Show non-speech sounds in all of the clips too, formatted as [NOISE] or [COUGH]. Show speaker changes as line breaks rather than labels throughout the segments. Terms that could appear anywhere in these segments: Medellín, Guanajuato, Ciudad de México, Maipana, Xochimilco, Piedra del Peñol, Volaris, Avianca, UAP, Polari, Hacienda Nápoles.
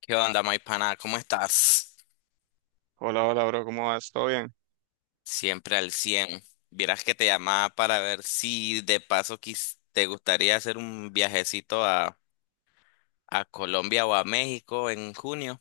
¿Qué onda, Maipana? ¿Cómo estás?
Hola, hola, bro, ¿cómo vas? ¿Todo bien?
Siempre al 100. Vieras que te llamaba para ver si de paso te gustaría hacer un viajecito a Colombia o a México en junio.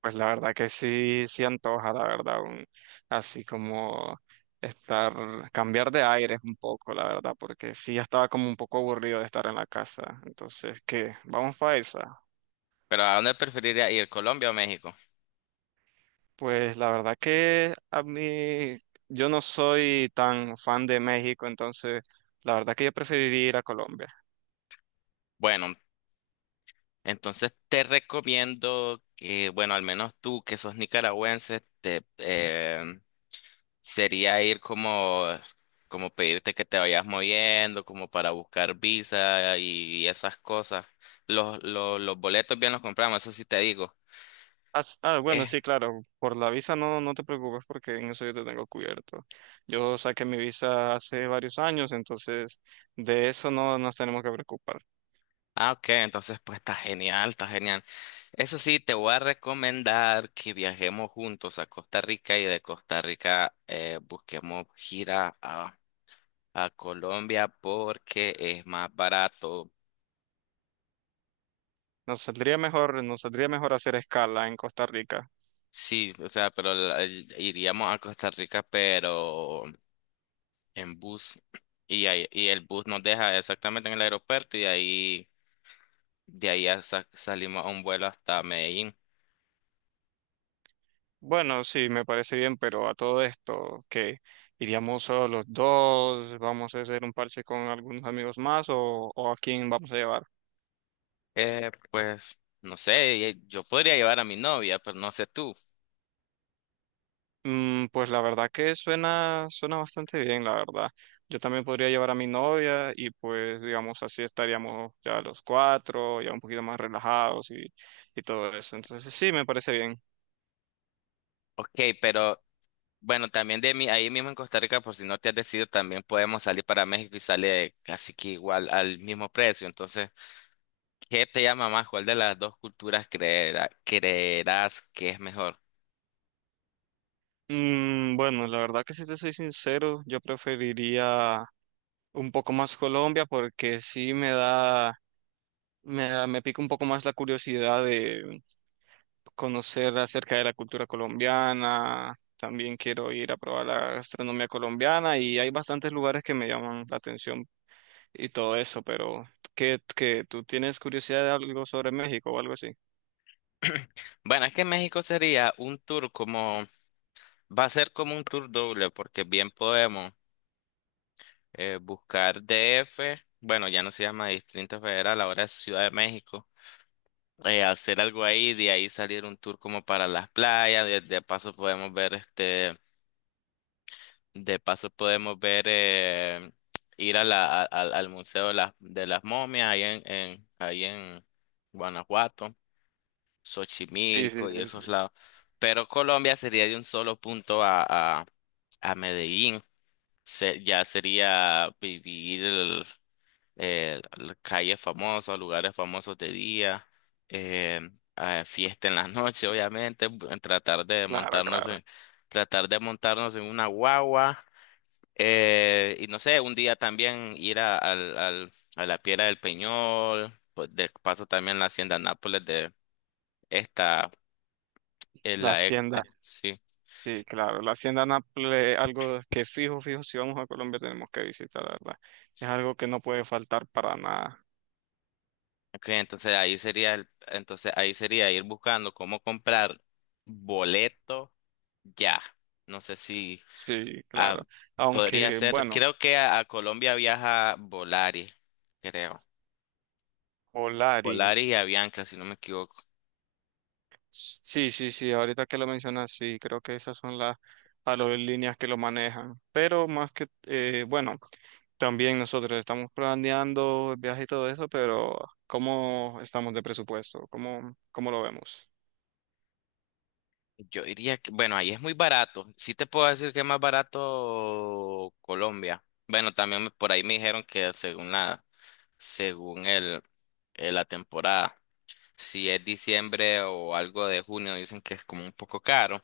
Pues la verdad que sí, sí antoja, la verdad, así como estar, cambiar de aires un poco, la verdad, porque sí ya estaba como un poco aburrido de estar en la casa. Entonces, ¿qué? ¿Vamos para esa?
Pero ¿a dónde preferirías ir, Colombia o México?
Pues la verdad que a mí, yo no soy tan fan de México, entonces la verdad que yo preferiría ir a Colombia.
Bueno, entonces te recomiendo que, bueno, al menos tú que sos nicaragüense, te, sería ir como, como pedirte que te vayas moviendo, como para buscar visa y esas cosas. Los boletos bien los compramos, eso sí te digo.
Ah, bueno,
Eh,
sí, claro. Por la visa no te preocupes porque en eso yo te tengo cubierto. Yo saqué mi visa hace varios años, entonces de eso no nos tenemos que preocupar.
ok, entonces pues está genial, está genial. Eso sí, te voy a recomendar que viajemos juntos a Costa Rica y de Costa Rica busquemos gira a Colombia porque es más barato.
Nos saldría mejor hacer escala en Costa Rica.
Sí, o sea, iríamos a Costa Rica, pero en bus y, y el bus nos deja exactamente en el aeropuerto y de ahí ya salimos a un vuelo hasta Medellín.
Bueno, sí, me parece bien, pero a todo esto, que iríamos solo los dos, vamos a hacer un parche con algunos amigos más o a quién vamos a llevar.
Pues no sé, yo podría llevar a mi novia, pero no sé tú.
Mm, pues la verdad que suena, suena bastante bien, la verdad. Yo también podría llevar a mi novia y pues digamos así estaríamos ya los cuatro, ya un poquito más relajados y todo eso. Entonces sí, me parece bien.
Ok, pero bueno, también de mí, ahí mismo en Costa Rica, por si no te has decidido, también podemos salir para México y sale casi que igual al mismo precio. Entonces, ¿qué te llama más? ¿Cuál de las dos culturas creerás que es mejor?
Mm, bueno, la verdad que si te soy sincero, yo preferiría un poco más Colombia porque sí me da, me pica un poco más la curiosidad conocer acerca de la cultura colombiana, también quiero ir a probar la gastronomía colombiana y hay bastantes lugares que me llaman la atención y todo eso, pero ¿qué, tú tienes curiosidad de algo sobre México o algo así?
[CLEARS THROAT] Bueno, es que México sería un tour como, va a ser como un tour doble, porque bien podemos buscar DF, bueno, ya no se llama Distrito Federal, ahora es Ciudad de México, hacer algo ahí, de ahí salir un tour como para las playas, de paso podemos ver este, de paso podemos ver ir a la, a- al al Museo de de las Momias ahí ahí en Guanajuato,
Sí, sí,
Xochimilco y
sí, sí,
esos lados. Pero Colombia sería de un solo punto a, a Medellín. Ya sería vivir la calles famosas, lugares famosos de día, eh, fiesta en la noche, obviamente, tratar
sí,
de
claro,
montarnos
claro.
tratar de montarnos en una guagua, y no sé, un día también ir a, a la Piedra del Peñol, pues, de paso también la Hacienda Nápoles de esta,
La
la ex,
hacienda,
sí.
sí, claro, la hacienda Nápoles, es algo que fijo, fijo, si vamos a Colombia tenemos que visitar, la verdad. Es algo que no puede faltar para nada.
Ok, entonces entonces ahí sería ir buscando cómo comprar boleto ya. No sé si
Sí, claro.
ah, podría
Aunque,
ser,
bueno,
creo que a Colombia viaja Volaris, creo.
Polari.
Volaris y Avianca, si no me equivoco.
Sí, sí, sí, ahorita que lo mencionas, sí, creo que esas son las aerolíneas que lo manejan. Pero más que, bueno, también nosotros estamos planeando el viaje y todo eso, pero ¿cómo estamos de presupuesto? ¿Cómo, cómo lo vemos?
Yo diría que, bueno, ahí es muy barato. Sí te puedo decir que es más barato Colombia. Bueno, también por ahí me dijeron que según la, según el, la temporada. Si es diciembre o algo de junio, dicen que es como un poco caro.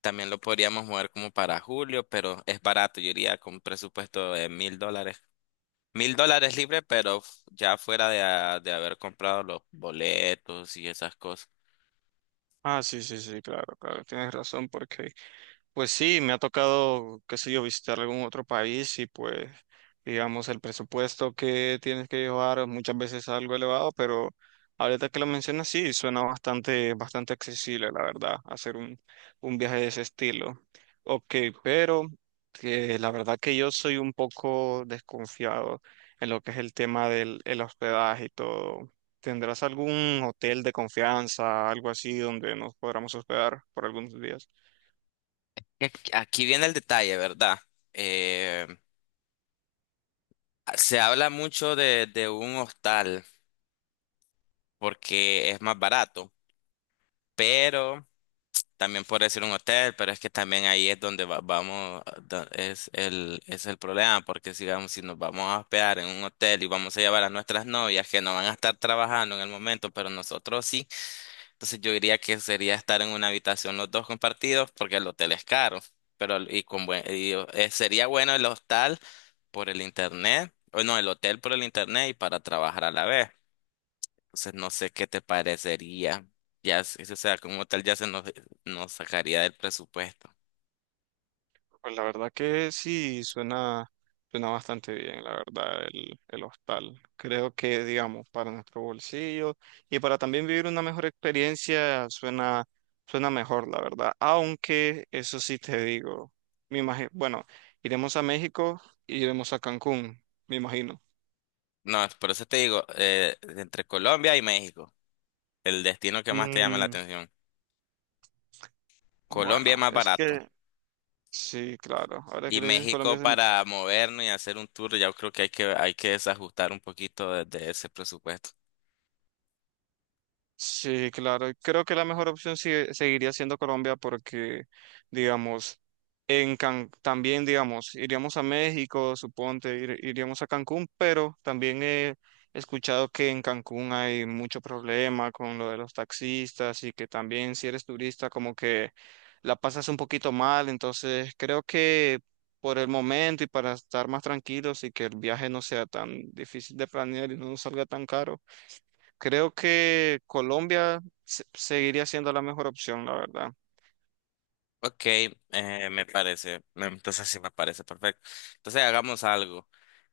También lo podríamos mover como para julio, pero es barato. Yo iría con un presupuesto de $1,000. Mil dólares libre, pero ya fuera de, de haber comprado los boletos y esas cosas.
Ah, sí, sí, sí, claro, claro, tienes razón, porque pues sí, me ha tocado, qué sé yo, visitar algún otro país y pues, digamos, el presupuesto que tienes que llevar muchas veces es algo elevado, pero ahorita que lo mencionas, sí, suena bastante, bastante accesible, la verdad, hacer un viaje de ese estilo. Ok, pero que la verdad que yo soy un poco desconfiado en lo que es el tema del el hospedaje y todo. ¿Tendrás algún hotel de confianza, algo así, donde nos podamos hospedar por algunos días?
Aquí viene el detalle, ¿verdad? Eh, se habla mucho de un hostal porque es más barato, pero también puede ser un hotel, pero es que también ahí es donde vamos, es es el problema, porque digamos, si nos vamos a hospedar en un hotel y vamos a llevar a nuestras novias que no van a estar trabajando en el momento, pero nosotros sí, entonces yo diría que sería estar en una habitación los dos compartidos, porque el hotel es caro, pero sería bueno el hostal por el internet, o no, el hotel por el internet y para trabajar a la vez. Entonces no sé qué te parecería. Ya, o sea, como tal ya nos sacaría del presupuesto.
Pues la verdad que sí, suena, suena bastante bien, la verdad, el hostal. Creo que, digamos, para nuestro bolsillo y para también vivir una mejor experiencia, suena, suena mejor, la verdad. Aunque, eso sí te digo, me imagino, bueno, iremos a México y iremos a Cancún, me imagino.
No, es por eso te digo, entre Colombia y México, el destino que más te llama la
Mm,
atención. Colombia es
bueno,
más
es
barato.
que sí, claro. Ahora
Y
que le dices Colombia,
México para movernos y hacer un tour, ya creo que hay que desajustar un poquito de ese presupuesto.
sí, claro. Creo que la mejor opción seguiría siendo Colombia porque, digamos, en también, digamos, iríamos a México, suponte, iríamos a Cancún, pero también he escuchado que en Cancún hay mucho problema con lo de los taxistas y que también si eres turista como que la pasas un poquito mal. Entonces, creo que por el momento y para estar más tranquilos y que el viaje no sea tan difícil de planear y no nos salga tan caro. Creo que Colombia seguiría siendo la mejor opción, la verdad.
Ok, entonces sí me parece perfecto. Entonces hagamos algo.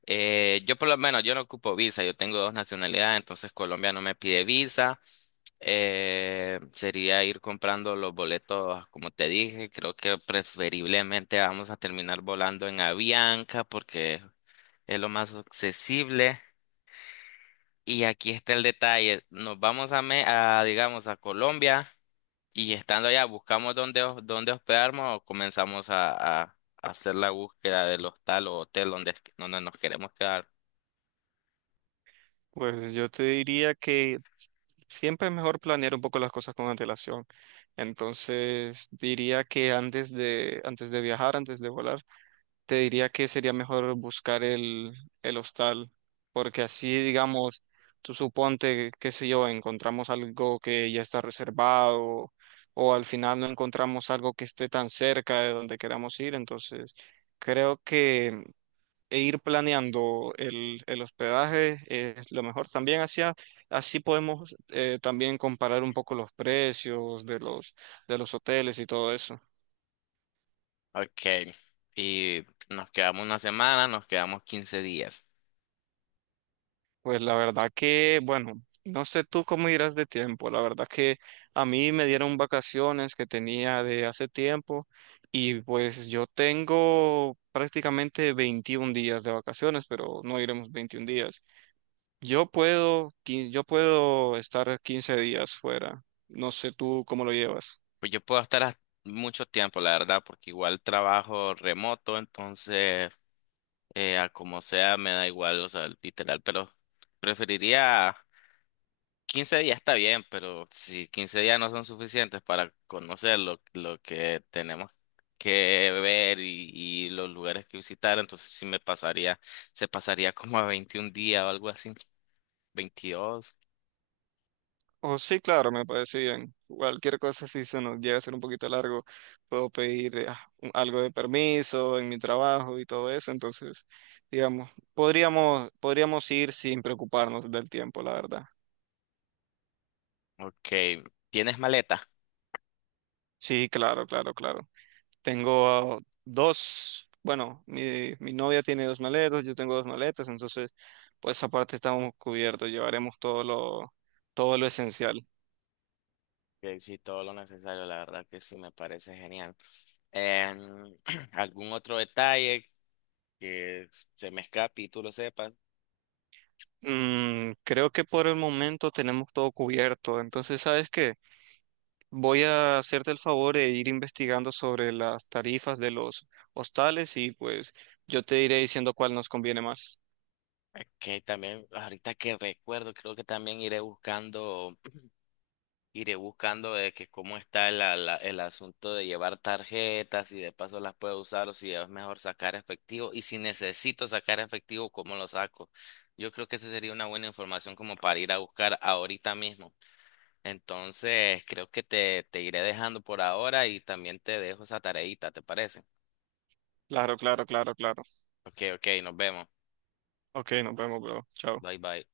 Yo por lo menos, yo no ocupo visa, yo tengo dos nacionalidades, entonces Colombia no me pide visa. Sería ir comprando los boletos, como te dije, creo que preferiblemente vamos a terminar volando en Avianca porque es lo más accesible. Y aquí está el detalle, nos vamos a, Me- a, digamos, a Colombia y estando allá buscamos dónde hospedarnos o comenzamos a, a- a hacer la búsqueda del hostal o hotel donde nos queremos quedar.
Pues yo te diría que siempre es mejor planear un poco las cosas con antelación. Entonces diría que antes de viajar, antes de volar, te diría que sería mejor buscar el hostal, porque así, digamos, tú suponte, qué sé yo, encontramos algo que ya está reservado o al final no encontramos algo que esté tan cerca de donde queramos ir, entonces creo que e ir planeando el hospedaje es lo mejor. También hacia, así podemos también comparar un poco los precios de de los hoteles y todo eso.
Ok, y nos quedamos una semana, nos quedamos 15 días.
Pues la verdad que, bueno, no sé tú cómo irás de tiempo. La verdad que a mí me dieron vacaciones que tenía de hace tiempo y pues yo tengo prácticamente 21 días de vacaciones, pero no iremos 21 días. Yo puedo, yo puedo estar 15 días fuera. No sé tú cómo lo llevas.
Pues yo puedo estar hasta mucho tiempo, la verdad, porque igual trabajo remoto, entonces a como sea me da igual, o sea, literal, pero preferiría 15 días está bien, pero si 15 días no son suficientes para conocer lo que tenemos que ver y los lugares que visitar, entonces sí se pasaría como a 21 días o algo así, 22.
Oh, sí, claro, me parece bien. Cualquier cosa, si se nos llega a ser un poquito largo, puedo pedir algo de permiso en mi trabajo y todo eso. Entonces, digamos, podríamos, podríamos ir sin preocuparnos del tiempo, la verdad.
Ok, ¿tienes maleta?
Sí, claro, claro, claro. Tengo ah, dos, bueno, mi novia tiene dos maletas, yo tengo dos maletas, entonces, pues aparte estamos cubiertos, llevaremos todo lo esencial.
Que sí, todo lo necesario, la verdad que sí me parece genial. Em, [CLEARS THROAT] algún otro detalle que se me escape y tú lo sepas,
Mm, creo que por el momento tenemos todo cubierto. Entonces, ¿sabes qué? Voy a hacerte el favor de ir investigando sobre las tarifas de los hostales y pues yo te iré diciendo cuál nos conviene más.
que también ahorita que recuerdo, creo que también iré buscando, [CLEARS THROAT] iré buscando de que cómo está el asunto de llevar tarjetas y de paso las puedo usar o si es mejor sacar efectivo y si necesito sacar efectivo, ¿cómo lo saco? Yo creo que esa sería una buena información como para ir a buscar ahorita mismo. Entonces, creo que te iré dejando por ahora y también te dejo esa tareita, ¿te parece?
Claro, claro, claro, claro.
Ok, ok, nos vemos.
Ok, nos vemos, bro. Chao.
Bye, bye.